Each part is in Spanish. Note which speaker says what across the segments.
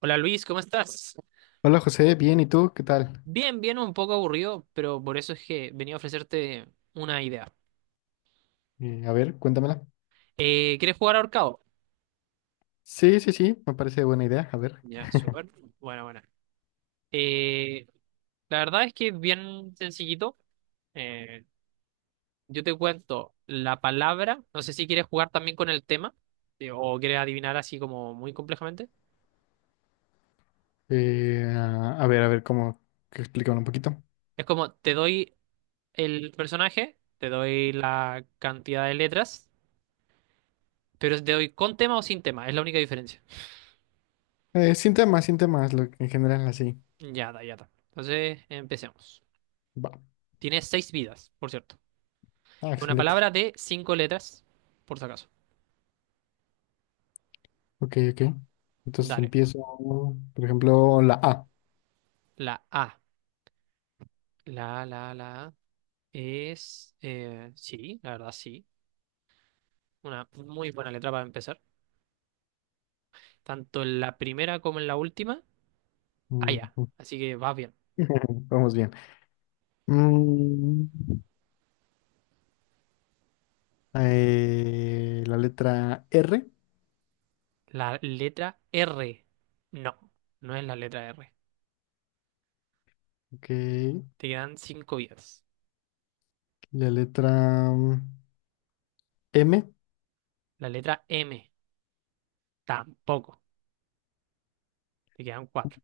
Speaker 1: Hola Luis, ¿cómo estás?
Speaker 2: Hola José, bien, ¿y tú? ¿Qué tal?
Speaker 1: Bien, bien, un poco aburrido, pero por eso es que venía a ofrecerte una idea.
Speaker 2: A ver, cuéntamela.
Speaker 1: ¿Quieres jugar ahorcado?
Speaker 2: Sí, sí, sí, me parece buena idea. A ver,
Speaker 1: Ya, súper. Bueno, bueno. Eh, la verdad es que es bien sencillito. Eh, yo te cuento la palabra. No sé si quieres jugar también con el tema o quieres adivinar así como muy complejamente.
Speaker 2: a ver, a ver cómo que explican un poquito.
Speaker 1: Es como te doy el personaje, te doy la cantidad de letras, pero te doy con tema o sin tema. Es la única diferencia.
Speaker 2: Sin temas, sin temas, en general así.
Speaker 1: Ya está, ya está. Entonces, empecemos.
Speaker 2: Va.
Speaker 1: Tiene 6 vidas, por cierto.
Speaker 2: Ah,
Speaker 1: Es una
Speaker 2: excelente.
Speaker 1: palabra de 5 letras, por si acaso.
Speaker 2: Ok, ok. Entonces
Speaker 1: Dale.
Speaker 2: empiezo, por ejemplo, la A.
Speaker 1: La A. La A es... sí, la verdad sí. Una muy buena letra para empezar. Tanto en la primera como en la última. Ah, ya.
Speaker 2: Mm.
Speaker 1: Así que vas bien.
Speaker 2: Vamos bien. Mm, la letra R.
Speaker 1: La letra R. No, no es la letra R.
Speaker 2: Ok.
Speaker 1: Te quedan 5 vidas.
Speaker 2: La letra M.
Speaker 1: La letra M. Tampoco. Te quedan 4.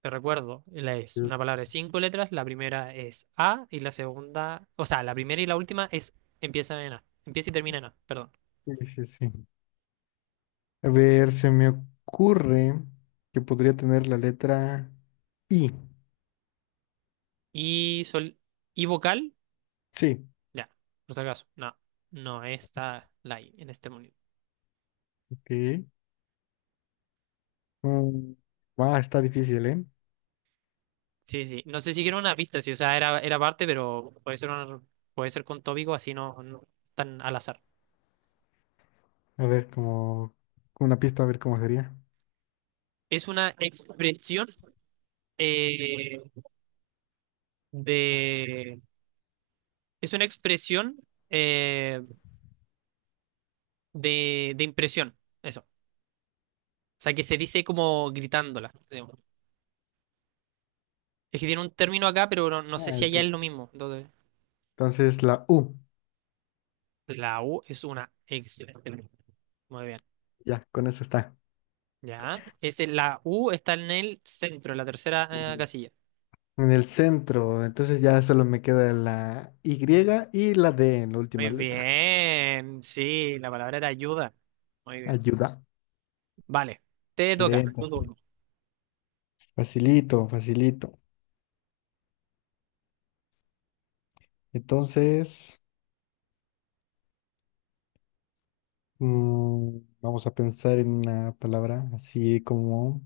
Speaker 1: Te recuerdo, es
Speaker 2: Sí,
Speaker 1: una palabra de cinco letras, la primera es A y la segunda, o sea, la primera y la última es empieza en A, empieza y termina en A, perdón.
Speaker 2: sí, sí. A ver, se me ocurre que podría tener la letra I.
Speaker 1: Y sol y vocal,
Speaker 2: Sí,
Speaker 1: ya, por si acaso, no, no está la I en este momento.
Speaker 2: ok. Mm, ah, está difícil, ¿eh?
Speaker 1: Sí, sí, no sé si era una pista, sí, o sea, era, era parte, pero puede ser puede ser con tópico, así no, no tan al azar.
Speaker 2: A ver, como una pista, a ver cómo sería.
Speaker 1: Es una expresión eh, de, es una expresión eh, de impresión. Eso. O sea, que se dice como gritándola, digamos. Es que tiene un término acá, pero no, no sé
Speaker 2: Ah,
Speaker 1: si allá es
Speaker 2: ok.
Speaker 1: lo mismo. Entonces,
Speaker 2: Entonces la U,
Speaker 1: la U es una excelente. Muy bien.
Speaker 2: ya, con eso está.
Speaker 1: Ya. Es la U está en el centro, en la 3.ª
Speaker 2: Ok.
Speaker 1: casilla.
Speaker 2: En el centro, entonces ya solo me queda la Y y la D en las
Speaker 1: Muy
Speaker 2: últimas letras.
Speaker 1: bien. Sí, la palabra era ayuda. Muy bien.
Speaker 2: Ayuda.
Speaker 1: Vale. Te toca. Tu
Speaker 2: Excelente.
Speaker 1: turno.
Speaker 2: Facilito, facilito. Entonces. Vamos a pensar en una palabra así como.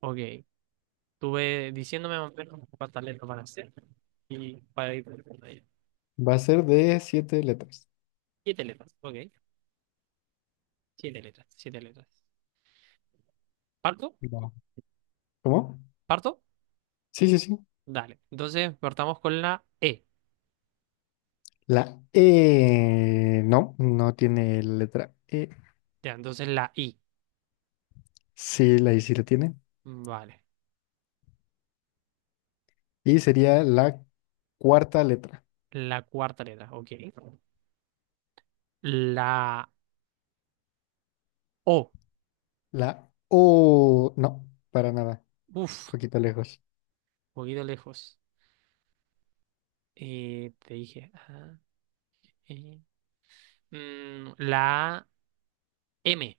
Speaker 1: Ok. Estuve diciéndome más o menos cuántas letras van a ser. Y para ir.
Speaker 2: Va a ser de siete letras.
Speaker 1: 7 letras. Ok. 7 letras. 7 letras. ¿Parto?
Speaker 2: Va. ¿Cómo?
Speaker 1: ¿Parto?
Speaker 2: Sí, sí, sí.
Speaker 1: Dale. Entonces partamos con la E.
Speaker 2: La E. No, no tiene letra E.
Speaker 1: Ya, entonces la I.
Speaker 2: Sí, la I sí la tiene.
Speaker 1: Vale.
Speaker 2: Y sería la cuarta letra.
Speaker 1: La cuarta letra. Ok. La O.
Speaker 2: La O. No, para nada.
Speaker 1: Uf.
Speaker 2: Poquito
Speaker 1: Un
Speaker 2: lejos.
Speaker 1: poquito lejos. Te dije. Ah, eh. Mm, la M.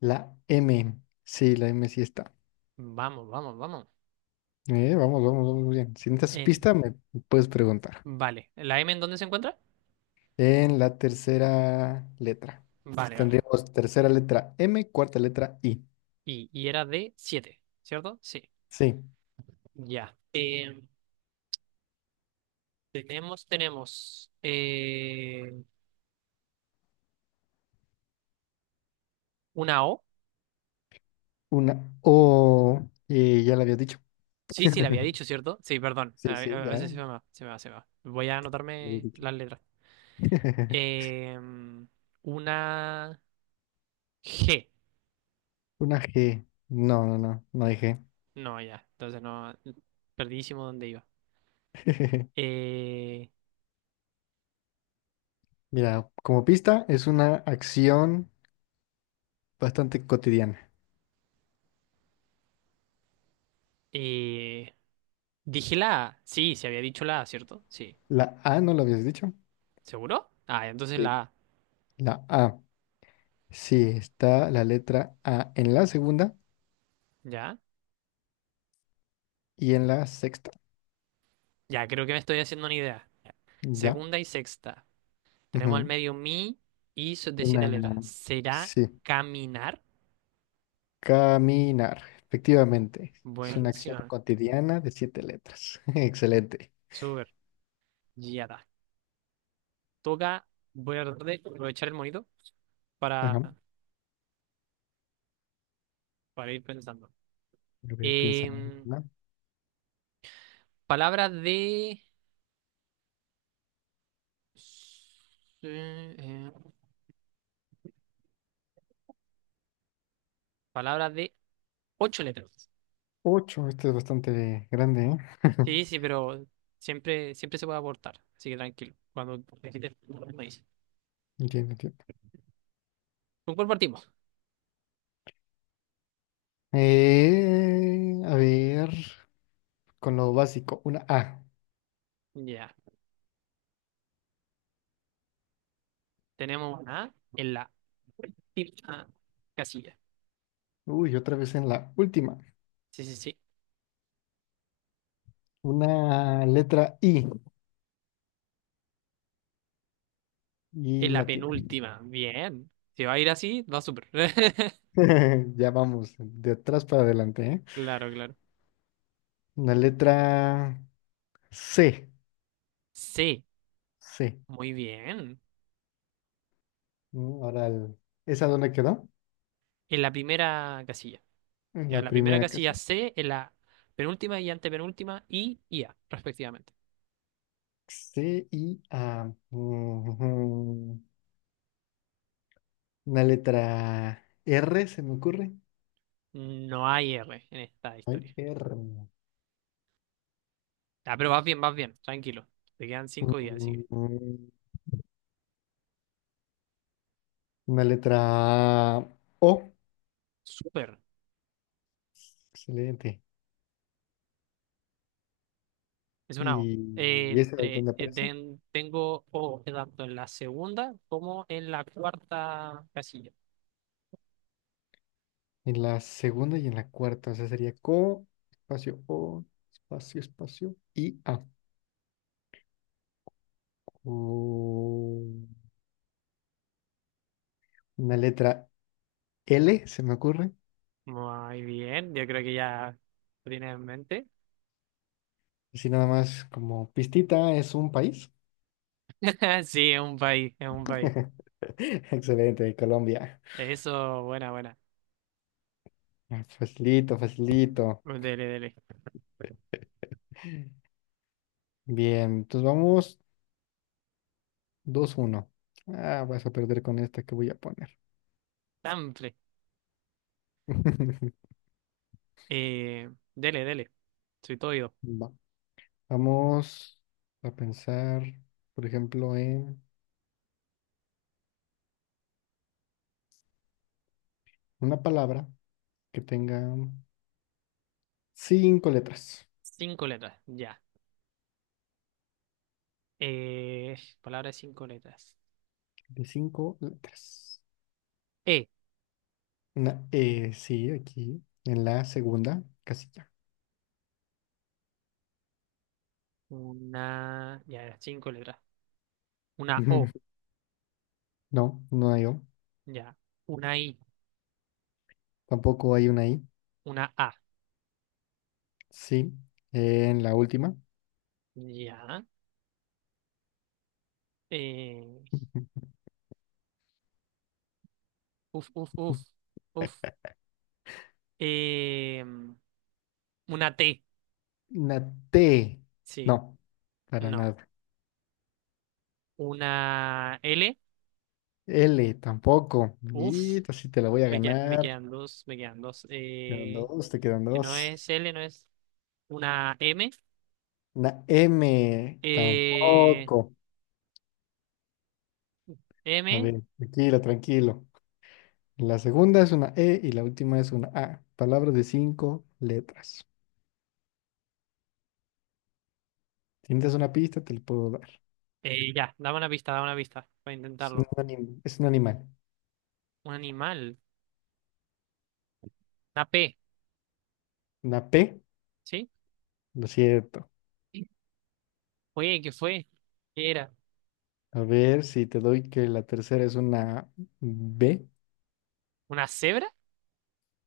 Speaker 2: La M. Sí, la M sí está.
Speaker 1: Vamos, vamos, vamos.
Speaker 2: Vamos, vamos, vamos bien. Si necesitas
Speaker 1: En...
Speaker 2: pista, me puedes preguntar.
Speaker 1: Vale. ¿La M en dónde se encuentra?
Speaker 2: En la tercera letra.
Speaker 1: Vale, vale.
Speaker 2: Tendríamos tercera letra M, cuarta letra I.
Speaker 1: Y era de 7, ¿cierto? Sí.
Speaker 2: Sí,
Speaker 1: Ya. Tenemos una O.
Speaker 2: una O. Ya la había dicho.
Speaker 1: Sí, sí, le había dicho, ¿cierto? Sí, perdón.
Speaker 2: Sí, sí,
Speaker 1: A
Speaker 2: ya
Speaker 1: veces
Speaker 2: la
Speaker 1: se me va, se me va, se me va. Voy a
Speaker 2: había
Speaker 1: anotarme
Speaker 2: dicho.
Speaker 1: las letras. Em, una G.
Speaker 2: Una G. No, no, no, no hay G.
Speaker 1: No, ya. Entonces no. Perdidísimo dónde iba. Eh,
Speaker 2: Mira, como pista es una acción bastante cotidiana.
Speaker 1: eh, dije la A. Sí, se había dicho la A, ¿cierto? Sí.
Speaker 2: La A, ¿no lo habías dicho?
Speaker 1: ¿Seguro? Ah, entonces
Speaker 2: Sí.
Speaker 1: la A.
Speaker 2: La A. Sí, está la letra A en la segunda
Speaker 1: ¿Ya?
Speaker 2: y en la sexta.
Speaker 1: Ya, creo que me estoy haciendo una idea. Ya.
Speaker 2: Ya.
Speaker 1: Segunda y sexta. Tenemos al
Speaker 2: Ujú.
Speaker 1: medio mi y de 7
Speaker 2: Una.
Speaker 1: letras. ¿Será
Speaker 2: Sí.
Speaker 1: caminar?
Speaker 2: Caminar, efectivamente. Es una acción
Speaker 1: Buenísima.
Speaker 2: cotidiana de siete letras. Excelente.
Speaker 1: Súper. Ya está. Toca, voy a tratar de aprovechar el monito para,
Speaker 2: Ajá. A
Speaker 1: para ir pensando.
Speaker 2: ver, piensa en
Speaker 1: Em,
Speaker 2: una.
Speaker 1: palabras de... eh, eh, palabras de 8 letras.
Speaker 2: Ocho, este es bastante grande, ¿eh?
Speaker 1: Sí, sí, pero siempre, siempre se puede aportar, así que tranquilo. Cuando necesites, me dices.
Speaker 2: Entiendo, entiendo.
Speaker 1: ¿Con cuál partimos?
Speaker 2: A ver, con lo básico, una A.
Speaker 1: Ya, tenemos una A en la última casilla.
Speaker 2: Uy, otra vez en la última.
Speaker 1: Sí, sí, sí.
Speaker 2: Una letra I i
Speaker 1: En la
Speaker 2: latina.
Speaker 1: penúltima. Bien. Si va a ir así, va súper.
Speaker 2: Ya vamos, de atrás para adelante, ¿eh?
Speaker 1: Claro, claro.
Speaker 2: Una letra C.
Speaker 1: Sí,
Speaker 2: C.
Speaker 1: muy bien,
Speaker 2: Ahora, ¿esa dónde quedó?
Speaker 1: en la primera casilla. Ya,
Speaker 2: La
Speaker 1: la primera
Speaker 2: primera
Speaker 1: casilla
Speaker 2: casi.
Speaker 1: C, en la penúltima y antepenúltima, I y A, respectivamente.
Speaker 2: C y A. Ujú. Una letra R se me ocurre.
Speaker 1: No hay R en esta
Speaker 2: Ay,
Speaker 1: historia.
Speaker 2: R.
Speaker 1: Ah, pero vas bien, tranquilo. Te quedan cinco días, así que.
Speaker 2: Ujú. Una letra O.
Speaker 1: Súper.
Speaker 2: Excelente.
Speaker 1: Es una O.
Speaker 2: ¿Y esa
Speaker 1: Entre,
Speaker 2: dónde aparece?
Speaker 1: tengo O tanto en la 2.ª como en la 4.ª casilla.
Speaker 2: En la segunda y en la cuarta. O sea, sería co, espacio O, espacio, espacio y A. O- Una letra L se me ocurre.
Speaker 1: Muy bien, yo creo que ya lo tienes en mente.
Speaker 2: Así nada más como pistita es un país.
Speaker 1: Sí, es un país, es un país.
Speaker 2: Excelente, de Colombia.
Speaker 1: Eso, buena, buena.
Speaker 2: Ah, facilito, facilito.
Speaker 1: Dele, dele.
Speaker 2: Bien, entonces vamos 2-1. Ah, vas a perder con esta que voy a poner.
Speaker 1: Tanfle. Dele, dele. Soy todo oído.
Speaker 2: Va- Vamos a pensar, por ejemplo, en una palabra que tenga cinco letras.
Speaker 1: Cinco letras, ya. Eh, palabra de cinco letras.
Speaker 2: De cinco letras.
Speaker 1: E.
Speaker 2: Una E, sí, aquí, en la segunda casilla.
Speaker 1: Una. Ya, era 5 letras. Una O.
Speaker 2: No, no hay O.
Speaker 1: Ya. Una I.
Speaker 2: Tampoco hay una I.
Speaker 1: Una A.
Speaker 2: Sí, en la última.
Speaker 1: Ya. Eh, uf, uf, uf. Uf. Eh, una T.
Speaker 2: Una T.
Speaker 1: Sí.
Speaker 2: No, para
Speaker 1: No.
Speaker 2: nada.
Speaker 1: Una L.
Speaker 2: L tampoco. Y
Speaker 1: Uf.
Speaker 2: esta sí te la voy a
Speaker 1: Me
Speaker 2: ganar.
Speaker 1: quedan dos. Me quedan dos.
Speaker 2: Quedan dos, te quedan
Speaker 1: Que
Speaker 2: dos.
Speaker 1: no es L, no es. Una M.
Speaker 2: Una M
Speaker 1: Eh,
Speaker 2: tampoco. A
Speaker 1: M.
Speaker 2: ver, tranquilo, tranquilo. La segunda es una E y la última es una A. Palabras de cinco letras. Si necesitas una pista, te la puedo dar.
Speaker 1: Ya, dame una pista para intentarlo.
Speaker 2: Es un animal.
Speaker 1: Un animal, una P,
Speaker 2: Una P,
Speaker 1: ¿sí?
Speaker 2: lo siento.
Speaker 1: Sí. Oye, ¿qué fue? ¿Qué era?
Speaker 2: A ver si te doy que la tercera es una B.
Speaker 1: ¿Una cebra?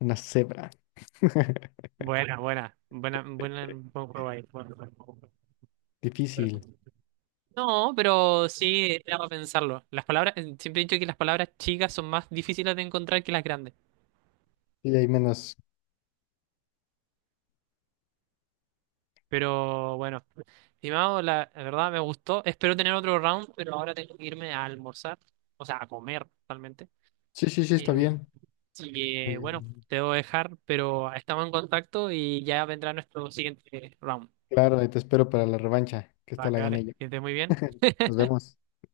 Speaker 2: Una cebra.
Speaker 1: Buena, buena, buena, buena, buen juego ahí, buen juego.
Speaker 2: Difícil.
Speaker 1: No, pero sí, daba a pensarlo. Las palabras, siempre he dicho que las palabras chicas son más difíciles de encontrar que las grandes.
Speaker 2: Y hay menos.
Speaker 1: Pero bueno, estimado, la verdad me gustó. Espero tener otro round, pero ahora tengo que irme a almorzar, o sea, a comer totalmente.
Speaker 2: Sí, sí, sí, está bien.
Speaker 1: Así
Speaker 2: Eh,
Speaker 1: que bueno, te debo dejar, pero estamos en contacto y ya vendrá nuestro siguiente round.
Speaker 2: claro, ahí te espero para la revancha, que esta
Speaker 1: Vale,
Speaker 2: la gané
Speaker 1: vale,
Speaker 2: yo.
Speaker 1: que estés muy bien.
Speaker 2: Nos vemos.